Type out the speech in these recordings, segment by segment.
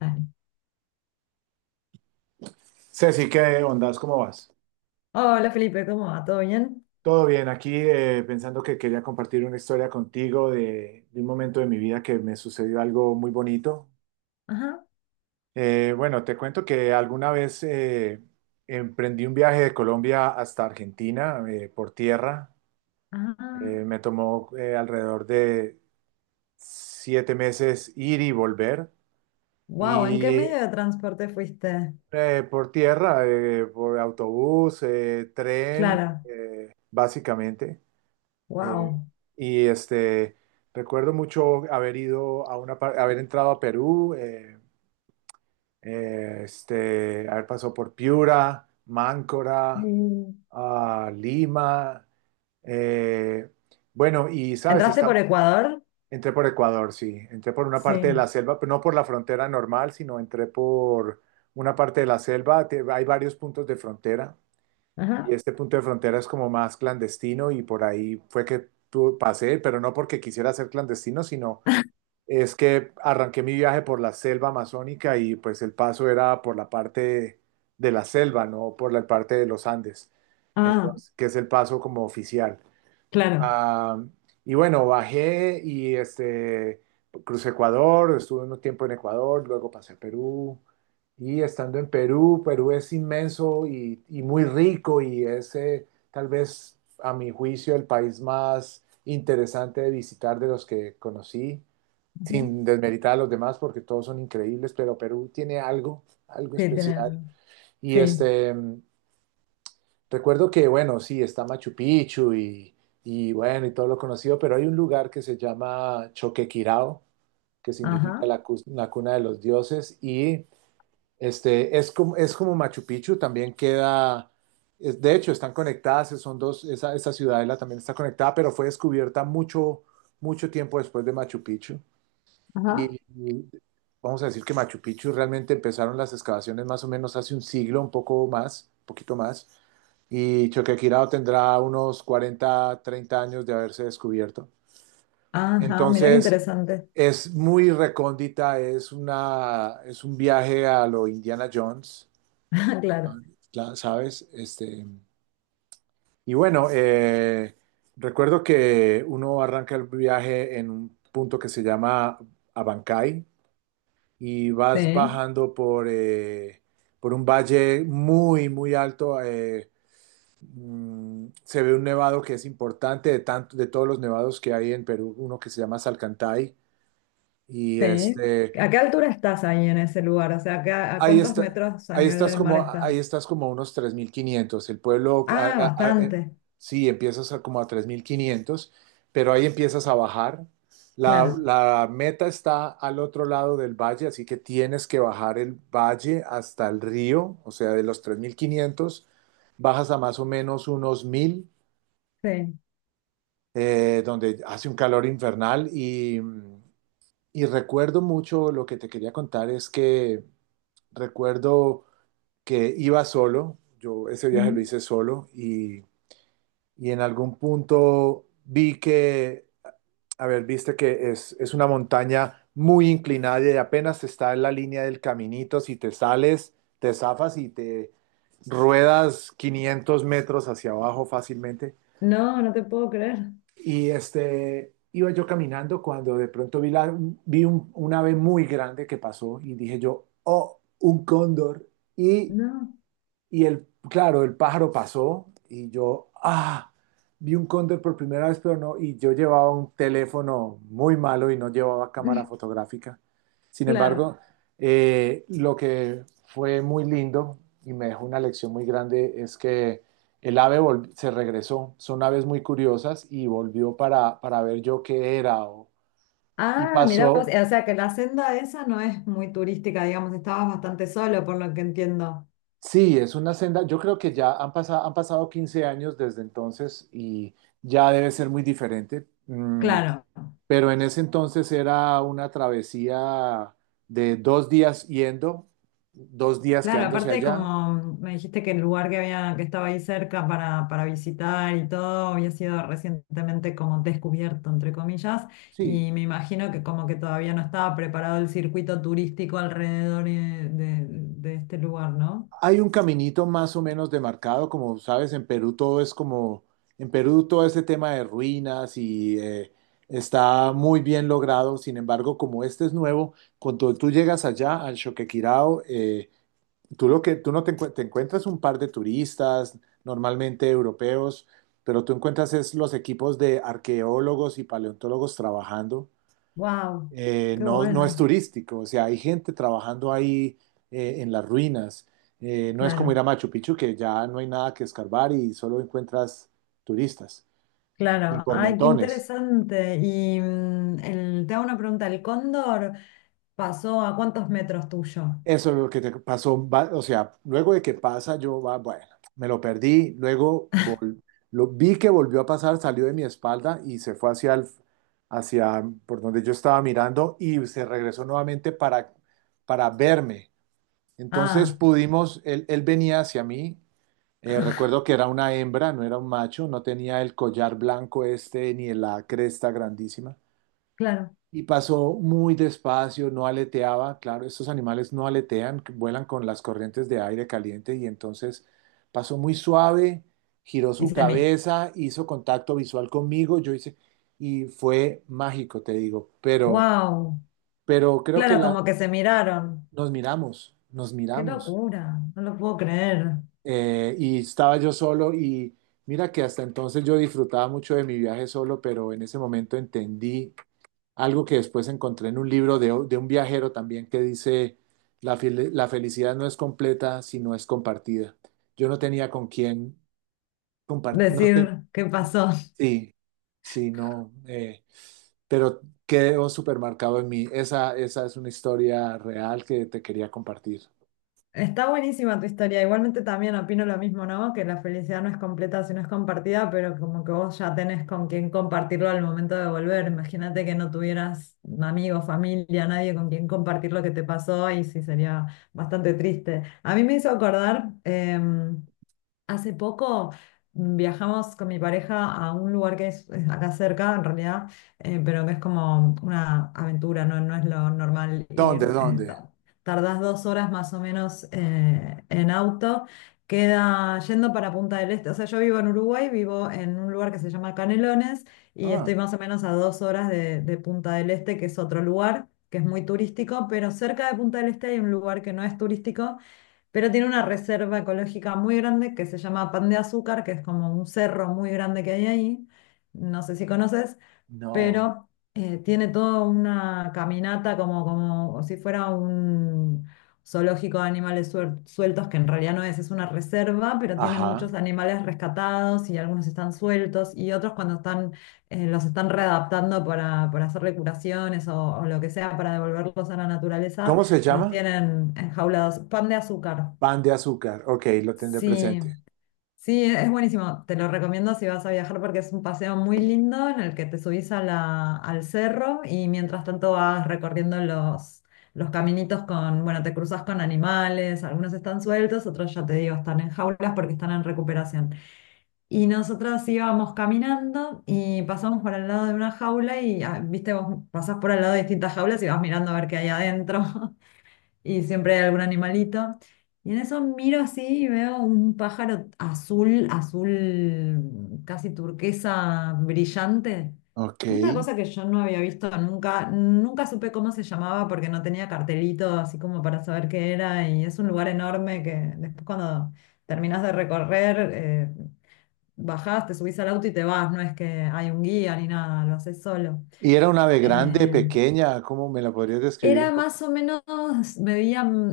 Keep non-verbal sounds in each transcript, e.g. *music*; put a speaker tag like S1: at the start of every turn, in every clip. S1: Dale.
S2: Ceci, ¿qué ondas? ¿Cómo vas?
S1: Hola Felipe, ¿cómo va? ¿Todo bien?
S2: Todo bien, aquí pensando que quería compartir una historia contigo de un momento de mi vida que me sucedió algo muy bonito.
S1: Ajá,
S2: Bueno, te cuento que alguna vez emprendí un viaje de Colombia hasta Argentina por tierra.
S1: ajá.
S2: Me tomó alrededor de 7 meses ir y volver.
S1: Wow, ¿en qué
S2: Y
S1: medio de transporte fuiste?
S2: por tierra, por autobús, tren,
S1: Clara,
S2: básicamente. Eh,
S1: wow.
S2: y este, Recuerdo mucho haber ido a haber entrado a Perú, haber pasado por Piura, Máncora, ah, Lima. eh, bueno, y sabes,
S1: ¿Entraste por Ecuador?
S2: entré por Ecuador, sí, entré por una parte de
S1: Sí.
S2: la selva, pero no por la frontera normal, sino entré por una parte de la selva. Hay varios puntos de frontera. Y
S1: Ajá.
S2: este punto de frontera es como más clandestino y por ahí fue que pasé, pero no porque quisiera ser clandestino, sino es que arranqué mi viaje por la selva amazónica y pues el paso era por la parte de la selva, no por la parte de los Andes.
S1: Ah,
S2: Entonces, que es el paso como oficial.
S1: claro.
S2: Ah, y bueno, crucé Ecuador, estuve un tiempo en Ecuador, luego pasé a Perú. Y estando en Perú, Perú es inmenso y muy rico y es tal vez a mi juicio el país más interesante de visitar de los que conocí,
S1: Ujú.
S2: sin desmeritar a los demás porque todos son increíbles, pero Perú tiene algo, algo
S1: Sí,
S2: especial.
S1: tienen.
S2: Y
S1: Sí.
S2: este, Recuerdo que, bueno, sí, está Machu Picchu y, bueno, y todo lo conocido, pero hay un lugar que se llama Choquequirao, que significa
S1: Ajá,
S2: la cuna de los dioses, es como Machu Picchu, también queda. De hecho, están conectadas, son dos, esa ciudadela también está conectada, pero fue descubierta mucho, mucho tiempo después de Machu Picchu.
S1: ajá.
S2: Y vamos a decir que Machu Picchu realmente empezaron las excavaciones más o menos hace un siglo, un poco más, un poquito más, y Choquequirao tendrá unos 40 30 años de haberse descubierto.
S1: Ajá, mira qué
S2: Entonces,
S1: interesante.
S2: es muy recóndita, es un viaje a lo Indiana Jones,
S1: *laughs* Claro.
S2: ¿sabes? Y bueno, eh, Recuerdo que uno arranca el viaje en un punto que se llama Abancay y vas
S1: Sí,
S2: bajando por un valle muy, muy alto. Se ve un nevado que es importante de tanto, de todos los nevados que hay en Perú, uno que se llama Salcantay. y
S1: sí.
S2: este
S1: ¿A qué altura estás ahí en ese lugar? O sea, ¿a qué- a
S2: ahí
S1: cuántos
S2: está
S1: metros a nivel del mar
S2: Ahí
S1: estás?
S2: estás como a unos 3500 el pueblo a-
S1: Ah,
S2: a- a- eh,
S1: bastante.
S2: Sí, empiezas a como a 3500, pero ahí empiezas a bajar.
S1: Claro.
S2: La meta está al otro lado del valle, así que tienes que bajar el valle hasta el río, o sea, de los 3500 bajas a más o menos unos mil,
S1: Sí.
S2: donde hace un calor infernal y recuerdo mucho lo que te quería contar es que recuerdo que iba solo. Yo ese viaje
S1: Ujú.
S2: lo hice solo y en algún punto a ver, viste que es una montaña muy inclinada y apenas está en la línea del caminito. Si te sales, te zafas y te ruedas 500 metros hacia abajo fácilmente.
S1: No, no te puedo creer.
S2: Y este, iba yo caminando cuando de pronto vi un ave muy grande que pasó y dije yo, oh, un cóndor. Y
S1: No,
S2: y el, claro, el pájaro pasó y yo, ah, vi un cóndor por primera vez, pero no, y yo llevaba un teléfono muy malo y no llevaba cámara
S1: *laughs*
S2: fotográfica. Sin
S1: claro.
S2: embargo, lo que fue muy lindo y me dejó una lección muy grande es que se regresó. Son aves muy curiosas y volvió para ver yo qué era. Y
S1: Ah, mira, vos,
S2: pasó,
S1: o sea que la senda esa no es muy turística, digamos, estabas bastante solo, por lo que entiendo.
S2: Sí, es una senda. Yo creo que ya han pasado 15 años desde entonces y ya debe ser muy diferente.
S1: Claro,
S2: Pero en ese entonces era una travesía de 2 días yendo, 2 días
S1: claro,
S2: quedándose
S1: aparte
S2: allá.
S1: como me dijiste que el lugar que había, que estaba ahí cerca para visitar y todo, había sido recientemente como descubierto, entre comillas,
S2: Sí,
S1: y me imagino que como que todavía no estaba preparado el circuito turístico alrededor de este lugar, ¿no?
S2: hay un caminito más o menos demarcado, como sabes, en Perú todo es como, en Perú todo este tema de ruinas y está muy bien logrado. Sin embargo, como este es nuevo, cuando tú llegas allá al Choquequirao, Tú lo que tú no te, encuent- te encuentras un par de turistas, normalmente europeos, pero tú encuentras es los equipos de arqueólogos y paleontólogos trabajando.
S1: Wow, qué
S2: No, no es
S1: bueno,
S2: turístico, o sea, hay gente trabajando ahí en las ruinas. No es como ir
S1: claro.
S2: a Machu Picchu, que ya no hay nada que escarbar y solo encuentras turistas, y
S1: Claro,
S2: por
S1: ay, qué
S2: montones.
S1: interesante. Y mm, te hago una pregunta, ¿el cóndor pasó a cuántos metros tuyo?
S2: Eso es lo que te pasó, o sea, luego de que pasa, bueno, me lo perdí, vi que volvió a pasar, salió de mi espalda y se fue hacia por donde yo estaba mirando y se regresó nuevamente para verme. Entonces
S1: Ah,
S2: pudimos, él venía hacia mí,
S1: *laughs*
S2: recuerdo que era una hembra, no era un macho, no tenía el collar blanco este ni la cresta grandísima.
S1: claro.
S2: Y pasó muy despacio, no aleteaba, claro, estos animales no aletean, que vuelan con las corrientes de aire caliente y entonces pasó muy suave, giró
S1: Y
S2: su
S1: se me...
S2: cabeza, hizo contacto visual conmigo, yo hice, y fue mágico, te digo, pero,
S1: Wow,
S2: pero creo que
S1: claro,
S2: la,
S1: como que se miraron.
S2: nos
S1: Qué
S2: miramos,
S1: locura, no lo puedo creer.
S2: y estaba yo solo y mira que hasta entonces yo disfrutaba mucho de mi viaje solo, pero en ese momento entendí algo que después encontré en un libro de un viajero también que dice, la felicidad no es completa si no es compartida. Yo no tenía con quién compartir,
S1: Decir qué pasó.
S2: sí, sí, no, pero quedó supermercado en mí. Esa es una historia real que te quería compartir.
S1: Está buenísima tu historia. Igualmente también opino lo mismo, ¿no? Que la felicidad no es completa si no es compartida, pero como que vos ya tenés con quién compartirlo al momento de volver. Imagínate que no tuvieras amigos, familia, nadie con quien compartir lo que te pasó y sí sería bastante triste. A mí me hizo acordar, hace poco viajamos con mi pareja a un lugar que es acá cerca, en realidad, pero que es como una aventura, no, no es lo normal
S2: ¿Dónde,
S1: ir.
S2: dónde?
S1: Tardás 2 horas más o menos en auto. Queda yendo para Punta del Este. O sea, yo vivo en Uruguay, vivo en un lugar que se llama Canelones y estoy
S2: Ah,
S1: más o menos a 2 horas de Punta del Este, que es otro lugar que es muy turístico, pero cerca de Punta del Este hay un lugar que no es turístico pero tiene una reserva ecológica muy grande que se llama Pan de Azúcar, que es como un cerro muy grande que hay ahí, no sé si conoces,
S2: no.
S1: pero tiene toda una caminata como, como si fuera un zoológico de animales sueltos, que en realidad no es, es una reserva, pero tienen
S2: Ajá.
S1: muchos animales rescatados y algunos están sueltos y otros cuando están, los están readaptando para hacerle curaciones o lo que sea para devolverlos a la naturaleza.
S2: ¿Cómo se
S1: Los
S2: llama?
S1: tienen enjaulados. Pan de azúcar.
S2: Pan de azúcar. Ok, lo tendré
S1: Sí,
S2: presente.
S1: sí, es buenísimo. Te lo recomiendo si vas a viajar porque es un paseo muy lindo en el que te subís a la, al cerro y mientras tanto vas recorriendo los caminitos con, bueno, te cruzas con animales, algunos están sueltos, otros ya te digo, están en jaulas porque están en recuperación. Y nosotras íbamos caminando y pasamos por al lado de una jaula y, ah, viste, vos pasás por al lado de distintas jaulas y vas mirando a ver qué hay adentro y siempre hay algún animalito. Y en eso miro así y veo un pájaro azul, azul, casi turquesa, brillante.
S2: Ok.
S1: Una cosa que yo no había visto nunca, nunca supe cómo se llamaba porque no tenía cartelito así como para saber qué era y es un lugar enorme que después cuando terminás de recorrer, bajás, te subís al auto y te vas, no es que hay un guía ni nada, lo haces solo.
S2: Y era una ave grande,
S1: Eh,
S2: pequeña, ¿cómo me la podrías describir
S1: era
S2: un poco?
S1: más o menos, medían,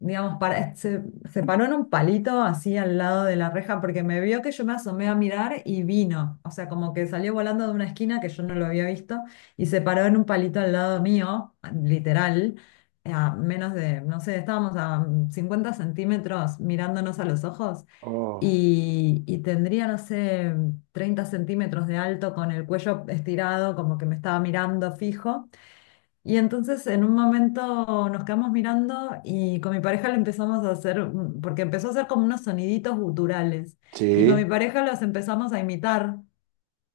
S1: digamos, para, se paró en un palito así al lado de la reja porque me vio que yo me asomé a mirar y vino. O sea, como que salió volando de una esquina que yo no lo había visto y se paró en un palito al lado mío, literal, a menos de, no sé, estábamos a 50 cm mirándonos a los ojos
S2: Oh,
S1: y tendría, no sé, 30 cm de alto con el cuello estirado, como que me estaba mirando fijo. Y entonces en un momento nos quedamos mirando y con mi pareja le empezamos a hacer, porque empezó a hacer como unos soniditos guturales, y con
S2: sí,
S1: mi pareja los empezamos a imitar,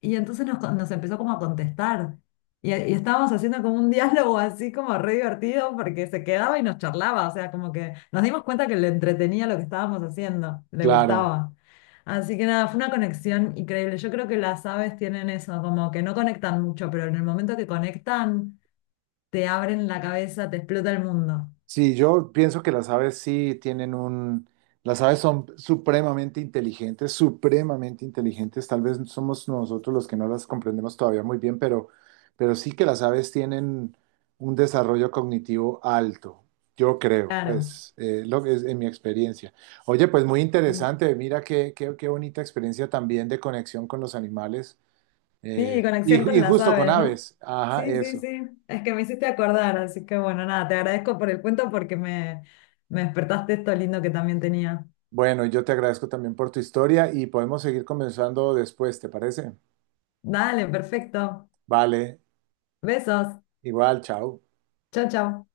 S1: y entonces nos empezó como a contestar, y estábamos haciendo como un diálogo así como re divertido, porque se quedaba y nos charlaba, o sea, como que nos dimos cuenta que le entretenía lo que estábamos haciendo, le
S2: claro.
S1: gustaba. Así que nada, fue una conexión increíble. Yo creo que las aves tienen eso, como que no conectan mucho, pero en el momento que conectan te abren la cabeza, te explota el mundo.
S2: Sí, yo pienso que las aves sí tienen un... Las aves son supremamente inteligentes, supremamente inteligentes. Tal vez somos nosotros los que no las comprendemos todavía muy bien, pero sí que las aves tienen un desarrollo cognitivo alto, yo creo,
S1: Claro.
S2: pues, lo que es en mi experiencia. Oye, pues muy
S1: Mm.
S2: interesante. Mira qué, qué, qué bonita experiencia también de conexión con los animales.
S1: Sí,
S2: Y,
S1: conexión con
S2: y
S1: las
S2: justo con
S1: aves, ¿no?
S2: aves. Ajá,
S1: Sí, sí,
S2: eso.
S1: sí. Es que me hiciste acordar, así que bueno, nada, te agradezco por el cuento porque me despertaste esto lindo que también tenía.
S2: Bueno, yo te agradezco también por tu historia y podemos seguir conversando después, ¿te parece?
S1: Dale, perfecto.
S2: Vale,
S1: Besos.
S2: igual, chao.
S1: Chau, chau.